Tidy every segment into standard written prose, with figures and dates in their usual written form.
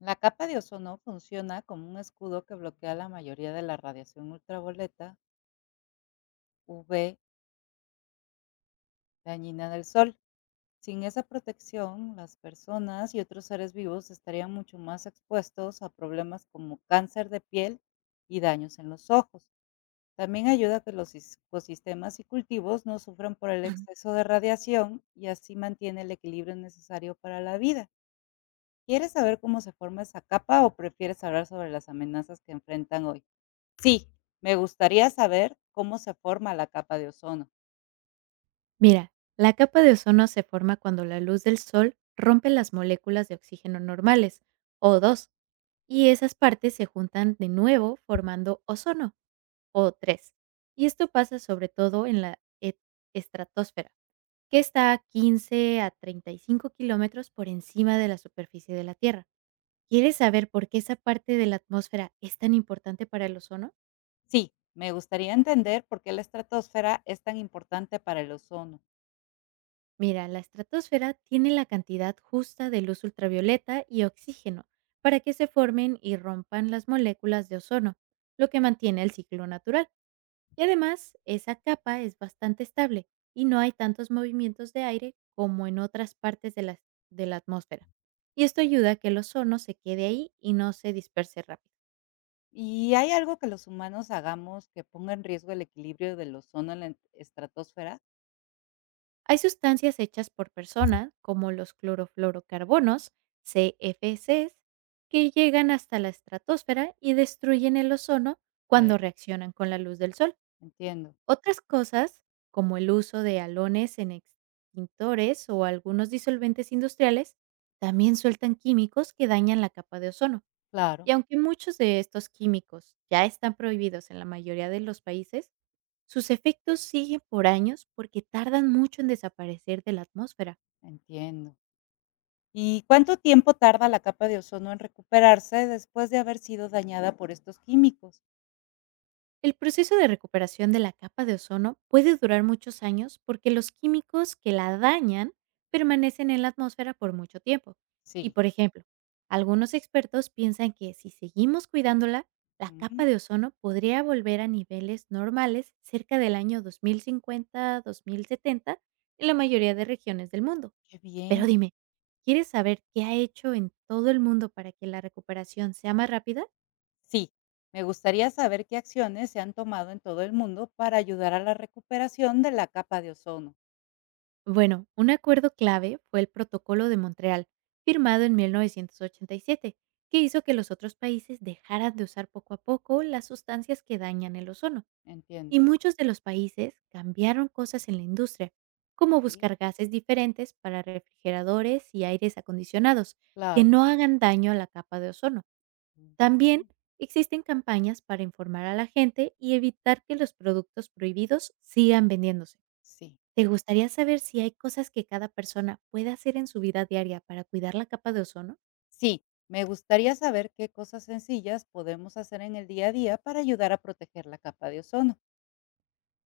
La capa de ozono funciona como un escudo que bloquea la mayoría de la radiación ultravioleta UV dañina del sol. Sin esa protección, las personas y otros seres vivos estarían mucho más expuestos a problemas como cáncer de piel y daños en los ojos. También ayuda a que los ecosistemas y cultivos no sufran por el exceso de radiación y así mantiene el equilibrio necesario para la vida. ¿Quieres saber cómo se forma esa capa o prefieres hablar sobre las amenazas que enfrentan hoy? Sí, me gustaría saber cómo se forma la capa de ozono. Mira, la capa de ozono se forma cuando la luz del sol rompe las moléculas de oxígeno normales, O2, y esas partes se juntan de nuevo formando ozono, O3. Y esto pasa sobre todo en la estratosfera, que está a 15 a 35 kilómetros por encima de la superficie de la Tierra. ¿Quieres saber por qué esa parte de la atmósfera es tan importante para el ozono? Sí, me gustaría entender por qué la estratosfera es tan importante para el ozono. Mira, la estratosfera tiene la cantidad justa de luz ultravioleta y oxígeno para que se formen y rompan las moléculas de ozono, lo que mantiene el ciclo natural. Y además, esa capa es bastante estable y no hay tantos movimientos de aire como en otras partes de la atmósfera. Y esto ayuda a que el ozono se quede ahí y no se disperse rápido. ¿Y hay algo que los humanos hagamos que ponga en riesgo el equilibrio del ozono en la estratosfera? Hay sustancias hechas por personas, como los clorofluorocarbonos, CFCs, que llegan hasta la estratosfera y destruyen el ozono Que cuando reaccionan con la luz del sol. entiendo, Otras cosas, como el uso de halones en extintores o algunos disolventes industriales, también sueltan químicos que dañan la capa de ozono. claro, Y aunque muchos de estos químicos ya están prohibidos en la mayoría de los países, sus efectos siguen por años porque tardan mucho en desaparecer de la atmósfera. entiendo. ¿Y cuánto tiempo tarda la capa de ozono en recuperarse después de haber sido dañada por estos químicos? El proceso de recuperación de la capa de ozono puede durar muchos años porque los químicos que la dañan permanecen en la atmósfera por mucho tiempo. Y Sí. por ejemplo, algunos expertos piensan que si seguimos cuidándola, la Mm, capa de ozono podría volver a niveles normales cerca del año 2050-2070 en la mayoría de regiones del mundo. qué bien. Pero dime, ¿quieres saber qué ha hecho en todo el mundo para que la recuperación sea más rápida? Sí, me gustaría saber qué acciones se han tomado en todo el mundo para ayudar a la recuperación de la capa de ozono. Bueno, un acuerdo clave fue el Protocolo de Montreal, firmado en 1987, que hizo que los otros países dejaran de usar poco a poco las sustancias que dañan el ozono. Entiendo. Y muchos de los países cambiaron cosas en la industria, como Sí. buscar gases diferentes para refrigeradores y aires acondicionados Claro. que no hagan daño a la capa de ozono. Mm. También existen campañas para informar a la gente y evitar que los productos prohibidos sigan vendiéndose. Sí. ¿Te gustaría saber si hay cosas que cada persona puede hacer en su vida diaria para cuidar la capa de ozono? Sí, me gustaría saber qué cosas sencillas podemos hacer en el día a día para ayudar a proteger la capa de ozono.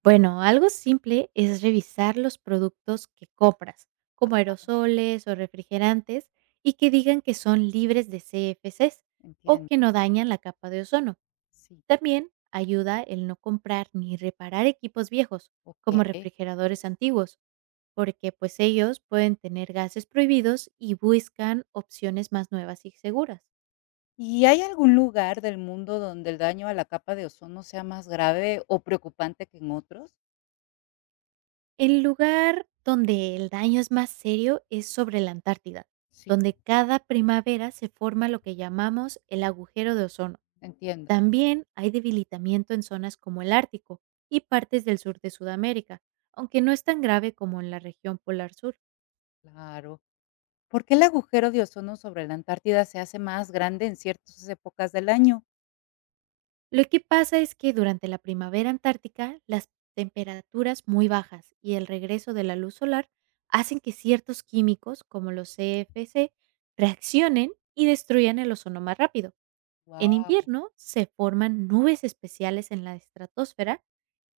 Bueno, algo simple es revisar los productos que compras, como Ajá, aerosoles o refrigerantes, y que digan que son libres de CFCs o entiendo. que no dañan la capa de ozono. Sí. También ayuda el no comprar ni reparar equipos viejos, como Ok. refrigeradores antiguos, porque pues ellos pueden tener gases prohibidos y buscan opciones más nuevas y seguras. ¿Y hay algún lugar del mundo donde el daño a la capa de ozono sea más grave o preocupante que en otros? El lugar donde el daño es más serio es sobre la Antártida, Sí, donde cada primavera se forma lo que llamamos el agujero de ozono. entiendo. También hay debilitamiento en zonas como el Ártico y partes del sur de Sudamérica, aunque no es tan grave como en la región polar sur. Claro. ¿Por qué el agujero de ozono sobre la Antártida se hace más grande en ciertas épocas del año? Lo que pasa es que durante la primavera antártica, las temperaturas muy bajas y el regreso de la luz solar hacen que ciertos químicos, como los CFC, reaccionen y destruyan el ozono más rápido. En Wow, invierno se forman nubes especiales en la estratosfera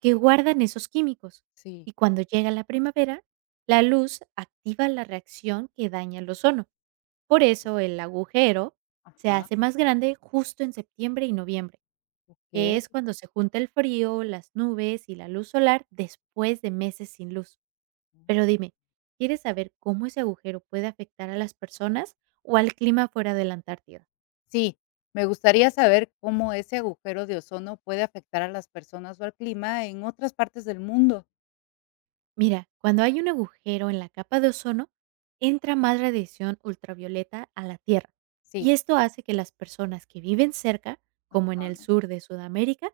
que guardan esos químicos. sí. Y cuando llega la primavera, la luz activa la reacción que daña el ozono. Por eso el agujero se Ajá, hace más grande justo en septiembre y noviembre, que ok. es cuando se junta el frío, las nubes y la luz solar después de meses sin luz. Pero dime, ¿quieres saber cómo ese agujero puede afectar a las personas o al clima fuera de la Antártida? Sí, me gustaría saber cómo ese agujero de ozono puede afectar a las personas o al clima en otras partes del mundo. Mira, cuando hay un agujero en la capa de ozono, entra más radiación ultravioleta a la Tierra. Sí, Y esto hace que las personas que viven cerca, como en ajá, el sur de Sudamérica,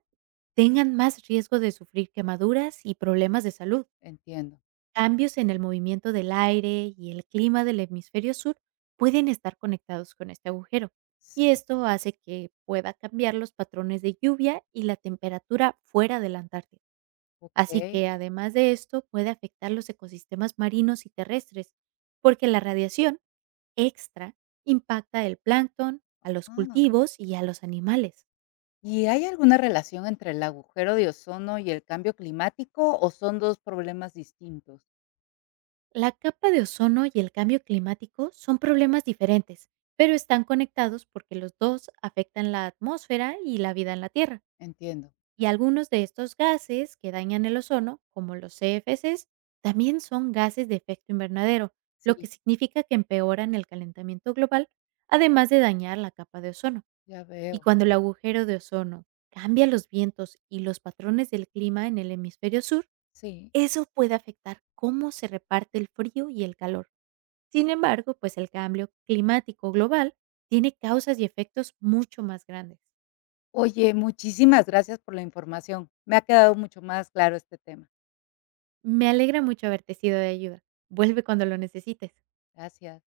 tengan más riesgo de sufrir quemaduras y problemas de salud. entiendo. Cambios en el movimiento del aire y el clima del hemisferio sur pueden estar conectados con este agujero, y Sí, esto hace que pueda cambiar los patrones de lluvia y la temperatura fuera de la Antártida. Así ok. que además de esto puede afectar los ecosistemas marinos y terrestres, porque la radiación extra impacta el plancton, a los Ah. cultivos y a los animales. ¿Y hay alguna relación entre el agujero de ozono y el cambio climático o son dos problemas distintos? La capa de ozono y el cambio climático son problemas diferentes, pero están conectados porque los dos afectan la atmósfera y la vida en la Tierra. Entiendo. Y algunos de estos gases que dañan el ozono, como los CFCs, también son gases de efecto invernadero, lo que Sí, significa que empeoran el calentamiento global, además de dañar la capa de ozono. ya Y veo. cuando el agujero de ozono cambia los vientos y los patrones del clima en el hemisferio sur, Sí. eso puede afectar cómo se reparte el frío y el calor. Sin embargo, pues el cambio climático global tiene causas y efectos mucho más grandes. Oye, muchísimas gracias por la información. Me ha quedado mucho más claro este tema. Me alegra mucho haberte sido de ayuda. Vuelve cuando lo necesites. Gracias.